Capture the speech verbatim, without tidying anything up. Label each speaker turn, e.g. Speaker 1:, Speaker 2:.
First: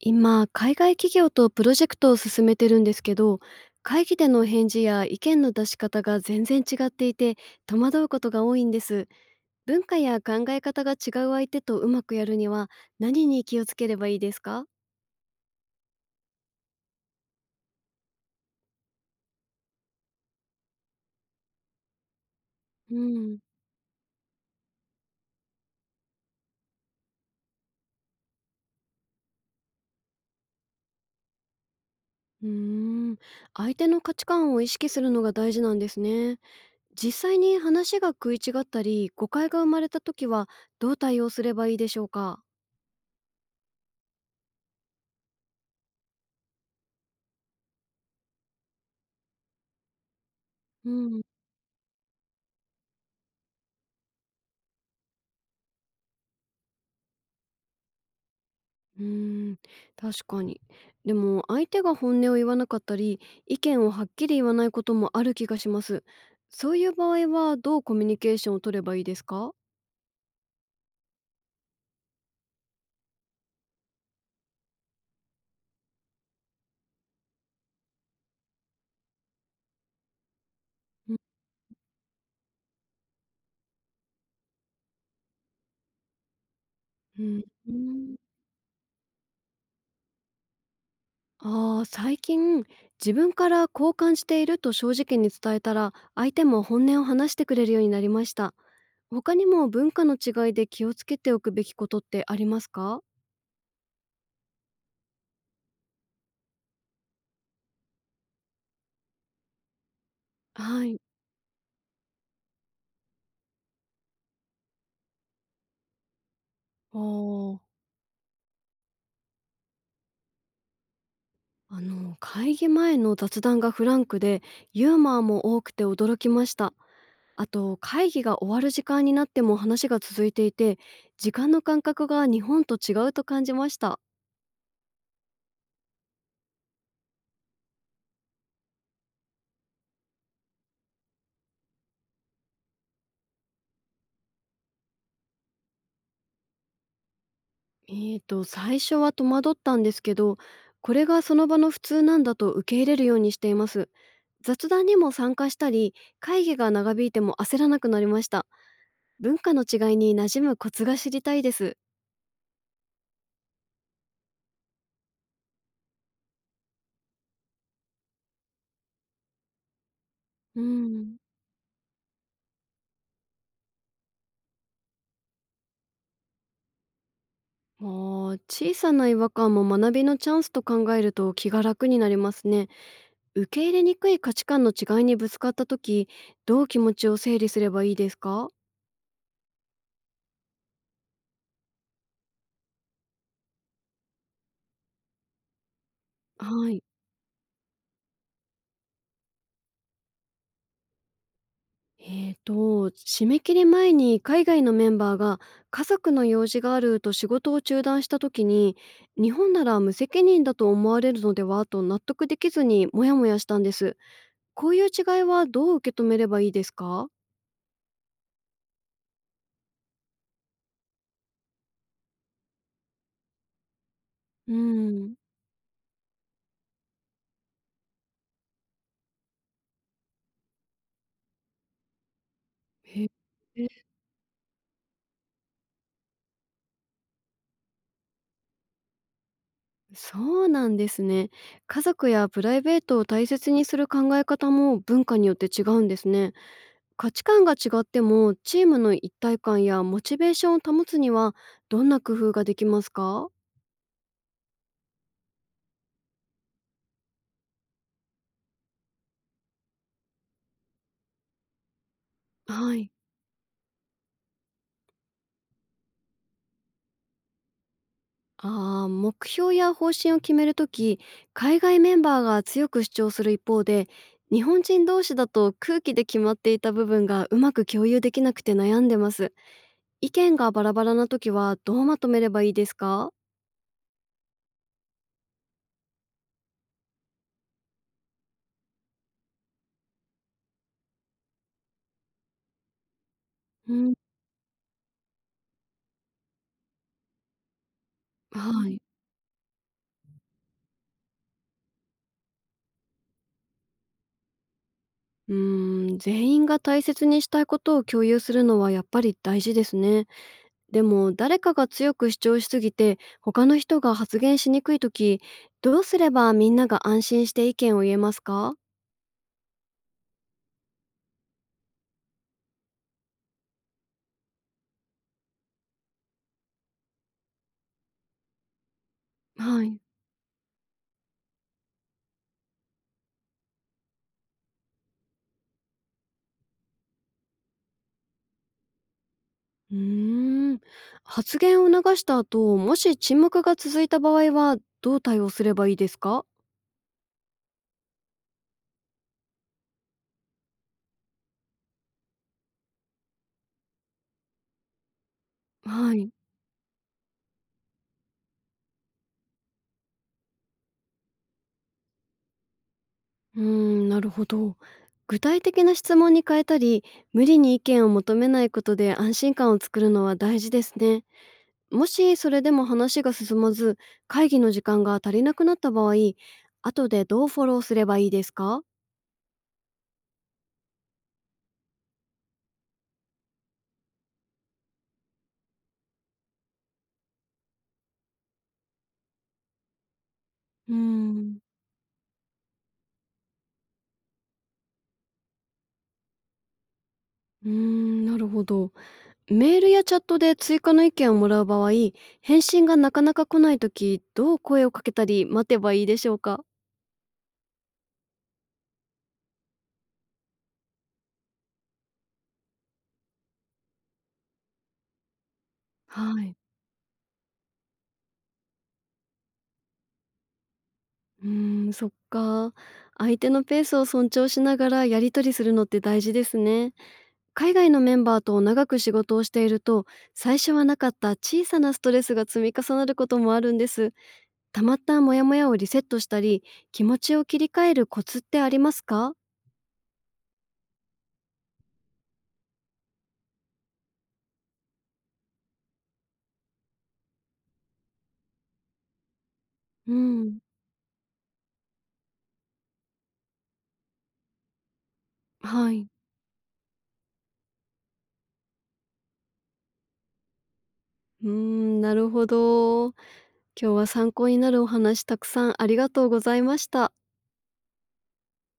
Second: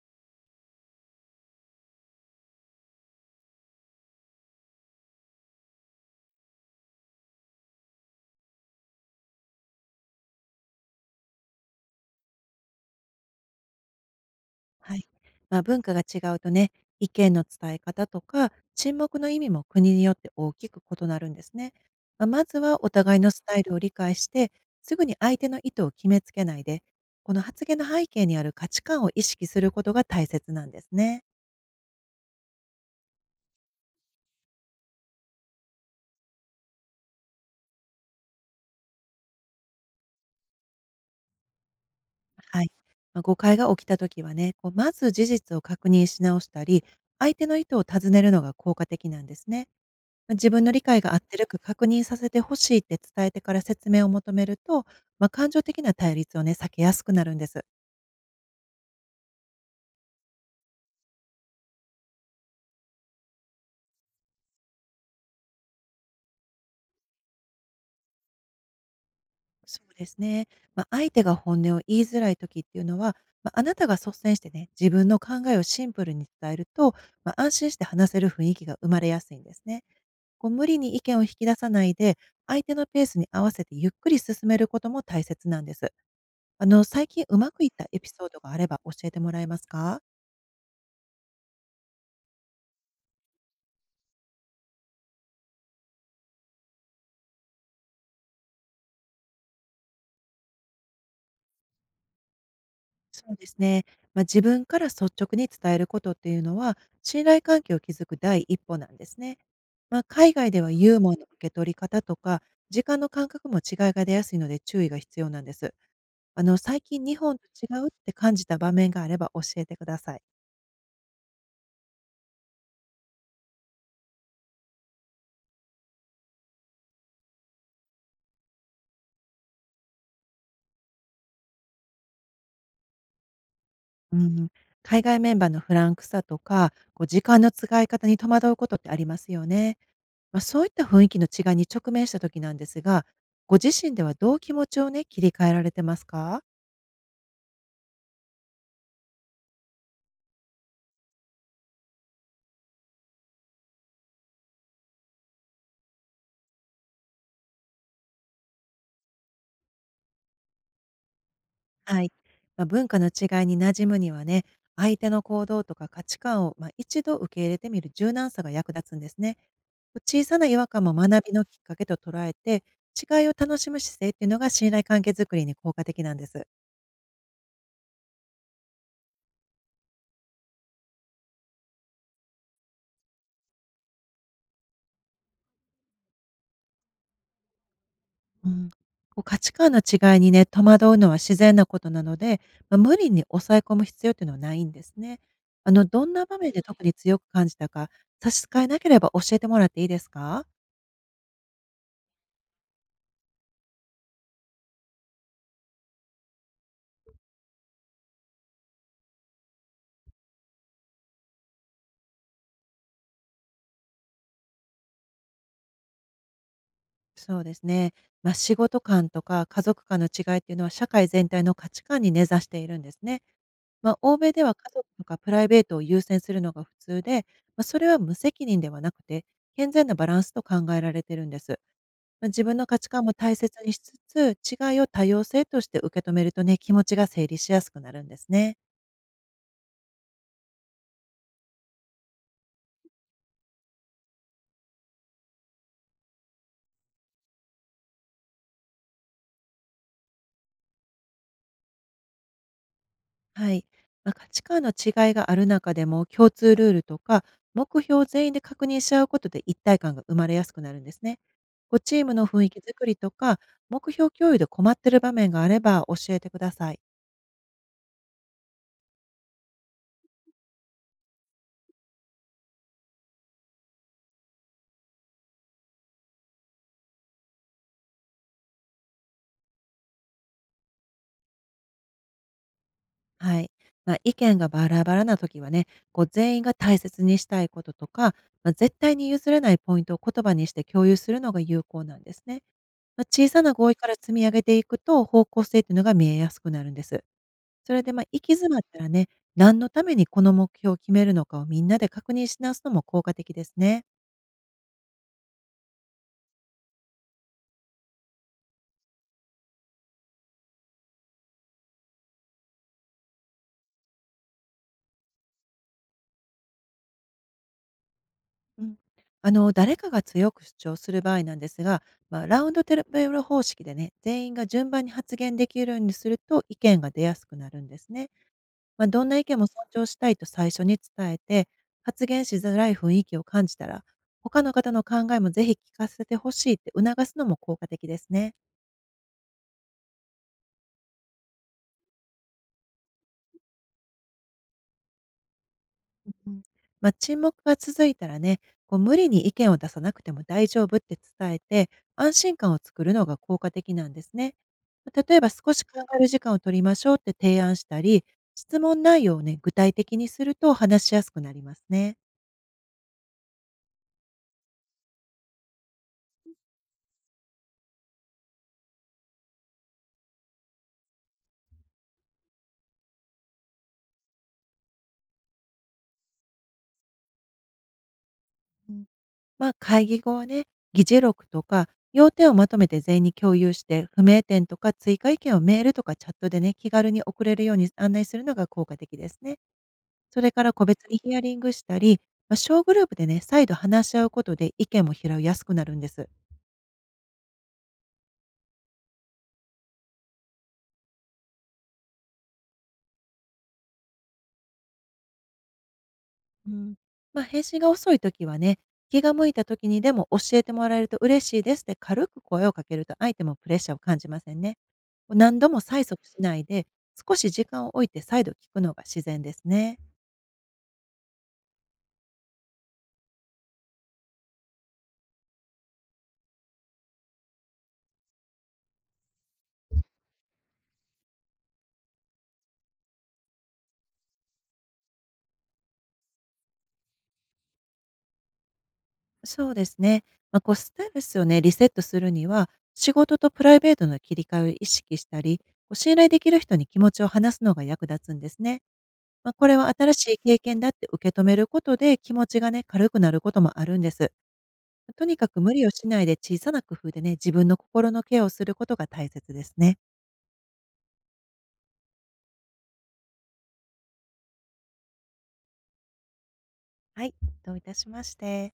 Speaker 1: 今、海外企業とプロジェクトを進めてるんですけど、会議での返事や意見の出し方が全然違っていて、戸惑うことが多いんです。文化や考え方が違う相手とうまくやるには、何に気をつければいいですか？
Speaker 2: はい。まあ、文化が違うとね、意見の伝え方とか、沈黙の意味も国によって大きく異なるんですね。まあ、まずはお
Speaker 1: う
Speaker 2: 互いの
Speaker 1: ん。
Speaker 2: スタイルを理解して、すぐに相手の意図を決めつけないで、この発言の背景にある価値観を意識することが大切なんですね。
Speaker 1: うーん。相手の価値観を意識するのが大事なんですね。実際に話が食い違ったり、誤解が生まれた時は、どう対応すればいいでしょうか？
Speaker 2: はい。まあ、誤解が起きたときはね、こうまず事実を確認し直したり、相手の意図を尋ねるのが効果的なんですね。ま、自分の理
Speaker 1: う
Speaker 2: 解が合っ
Speaker 1: ん。
Speaker 2: てるか確認させてほしいって伝えてから説明を求めると、まあ、感情的な対立をね、避けやすくなるんです。
Speaker 1: うーん、確かに。でも相手が本音を言わなかったり、意見をはっきり言わないこともある気がします。そういう場合はどうコミュニケーションを取ればいいですか？
Speaker 2: そうですね。まあ、相手が本音を言いづらい時っていうのは、まあ、あなたが率先してね、自分の考えをシンプルに伝えると、まあ、安心して話せる雰囲気が生まれやすいんですね。こう無理に意
Speaker 1: うん
Speaker 2: 見を引き出さないで、相手のペースに合わせてゆっくり進めることも大切なんです。あの、最
Speaker 1: う
Speaker 2: 近う
Speaker 1: ん、
Speaker 2: まくいっ
Speaker 1: ー
Speaker 2: たエピ
Speaker 1: ん。
Speaker 2: ソードがあれば教えてもらえますか？
Speaker 1: ああ、最近自分からこう感じていると正直に伝えたら、相手も本音を話してくれるようになりました。他にも文化の違いで気をつけておくべきことってありますか？
Speaker 2: そうですね。まあ、自分から率直に伝えることっていうのは、信頼関係を築くだいいっぽなんですね。まあ、海外では
Speaker 1: は
Speaker 2: ユ
Speaker 1: い。
Speaker 2: ーモアの受け取り方とか、時間の感覚も違いが出やすいので注意が必要なんです。あの、最
Speaker 1: あ
Speaker 2: 近日本と
Speaker 1: ー
Speaker 2: 違うって感じた場面があれば教えてください。
Speaker 1: あの会議前の雑談がフランクでユーモアも多くて驚きました。あと、会議が終わる時間になっても話が続いていて、時間の感覚が日本と違うと感じました。
Speaker 2: うん。海外メンバーのフランクさとか、こう時間の使い方に戸惑うことってありますよね。まあ、そういった雰囲気の違いに直面した時なんですが、ご自身ではどう気持ちをね、切り替えられてますか？
Speaker 1: えーと最初は戸惑ったんですけど、これがその場の普通なんだと受け入れるようにしています。雑談にも参加したり、会議が長引いても焦らなくなりました。文化の違いに馴染むコツが知りたいです。
Speaker 2: はい。まあ、文化の違いに馴染むにはね、相手の行動とか価値観を、まあ、一度受け入れてみる柔軟さが役立つんですね。小さな違
Speaker 1: う
Speaker 2: 和感も
Speaker 1: ん。
Speaker 2: 学びのきっかけと捉えて、違いを楽しむ姿勢っていうのが信頼関係づくりに効果的なんです。
Speaker 1: もう、小さな違和感も学びのチャンスと考えると気が楽になりますね。受け入れにくい価値観の違いにぶつかった時、どう気持ちを整理すればいいです
Speaker 2: う
Speaker 1: か？
Speaker 2: ん。こう価値観の違いにね、戸惑うのは自然なことなので、まあ、無理に抑え込む必要っていうのはないんですね。あの、どんな場面で
Speaker 1: は
Speaker 2: 特
Speaker 1: い。
Speaker 2: に強く感じたか、差し支えなければ教えてもらっていいですか？
Speaker 1: えーと、締め切り前に海外のメンバーが家族の用事があると仕事を中断した時に、日本なら無責任だと思われるのではと納得できずにモヤモヤしたんです。こういう違いはどう受け止めればいいですか？
Speaker 2: そうですね。まあ、仕事観とか家族観の違いっていうのは社会全体の価値観に根ざしているんですね。まあ、欧米で
Speaker 1: う
Speaker 2: は家族と
Speaker 1: ん。
Speaker 2: かプライベートを優先するのが普通で、まあ、それは無責任ではなくて、健全なバランスと考えられてるんです。まあ、自分の価値
Speaker 1: へ
Speaker 2: 観
Speaker 1: え。
Speaker 2: も大切にしつつ、違いを多様性として受け止めるとね、気持ちが整理しやすくなるんですね。
Speaker 1: そうなんですね。家族やプライベートを大切にする考え方も文化によって違うんですね。価値観が違ってもチームの一体感やモチベーションを保つには、どんな工夫ができますか？
Speaker 2: はい。まあ、価値観の違いがある中でも、共通ルールとか、目標を全員で確認し合うことで一体感が生まれやすくなるんですね。こチームの雰囲気づ
Speaker 1: は
Speaker 2: く
Speaker 1: い。
Speaker 2: りとか、目標共有で困ってる場面があれば教えてください。
Speaker 1: ああ、目標や方針を決めるとき、海外メンバーが強く主張する一方で、日本人同士だと空気で決まっていた部分がうまく共有できなくて悩んでます。意見がバラバラなときはどうまとめればいいですか？
Speaker 2: はい。まあ、意見がバラバラな時はね、こう全員が大切にしたいこととか、まあ、絶対に譲れないポイントを言葉にして共有するのが有効なんですね。まあ、小さな合
Speaker 1: う
Speaker 2: 意か
Speaker 1: ん、
Speaker 2: ら積み上げていくと、方向性っていうのが見えやすくなるんです。それで、ま、行き詰まっ
Speaker 1: は
Speaker 2: た
Speaker 1: い。
Speaker 2: らね、何のためにこの目標を決めるのかをみんなで確認し直すのも効果的ですね。
Speaker 1: うーん、全員が大切にしたいことを共有するのはやっぱり大事ですね。でも、誰かが強く主張しすぎて他の人が発言しにくい時、どうすればみんなが安心して意見を言えますか？
Speaker 2: うん。あの、誰かが強く主張する場合なんですが、まあ、ラウンドテーブル方式でね、全員が順番に発言できるようにすると、意見が出やすくなるんですね。まあ、どんな意見も尊
Speaker 1: はい。
Speaker 2: 重したいと最初に伝えて、発言しづらい雰囲気を感じたら、他の方の考えもぜひ聞かせてほしいって促すのも効果的ですね。
Speaker 1: うーん。発言を流した後、もし沈黙が続いた場合はどう対応すればいいですか？
Speaker 2: うん。まあ、沈黙が続いたらね、こう無理に意見を出さなくても大丈夫って伝えて、安心感を作るのが効果的なんですね。例えば少し考
Speaker 1: は
Speaker 2: える
Speaker 1: い。
Speaker 2: 時間を取りましょうって提案したり、質問内容をね、具体的にすると話しやすくなりますね。
Speaker 1: うーん、なるほど。具体的な質問に変えたり、無理に意見を求めないことで安心感を作るのは大事ですね。もしそれでも話が進まず、会議の時間が足りなくなった場合、後でどうフォローすればいいですか？
Speaker 2: まあ、会議後はね、議事録とか要点をまとめて全員に共有して、不明点とか追加意見をメールとかチャットでね、気軽に送れるように案内するのが効果的ですね。それから個
Speaker 1: うー
Speaker 2: 別にヒアリ
Speaker 1: ん、
Speaker 2: ングしたり、まあ、小グループでね、再度話し合うことで意見も拾いやすくなるんです。
Speaker 1: うーん、なるほど。メールやチャットで追加の意見をもらう場合、返信がなかなか来ないとき、どう声をかけたり待てばいいでしょうか？
Speaker 2: うん。まあ、返信が遅い時はね、気が向いた時にでも教えてもらえると嬉しいですって軽く声をかけると、相手もプレッシャーを感じませんね。何度も催促
Speaker 1: は
Speaker 2: し
Speaker 1: い。
Speaker 2: ないで、少し時間を置いて再度聞くのが自然ですね。
Speaker 1: うーん、そっか。相手のペースを尊重しながらやり取りするのって大事ですね。海外のメンバーと長く仕事をしていると、最初はなかった小さなストレスが積み重なることもあるんです。たまったモヤモヤをリセットしたり、気持ちを切り替えるコツってありますか？
Speaker 2: そうですね。まあ、こうストレスをね、リセットするには、仕事とプライベートの切り替えを意識したり、こう信頼できる人に気持ちを話すのが役立つんですね。まあ、これは新
Speaker 1: う
Speaker 2: しい経
Speaker 1: ん。
Speaker 2: 験だって受け止めることで、気持ちがね、軽くなることもあるんです。とにかく無理を
Speaker 1: はい。
Speaker 2: しないで小さな工夫でね、自分の心のケアをすることが大切ですね。
Speaker 1: うーん、なるほど。今日は参考になるお話、たくさんありがとうございました。
Speaker 2: はい、どういたしまして。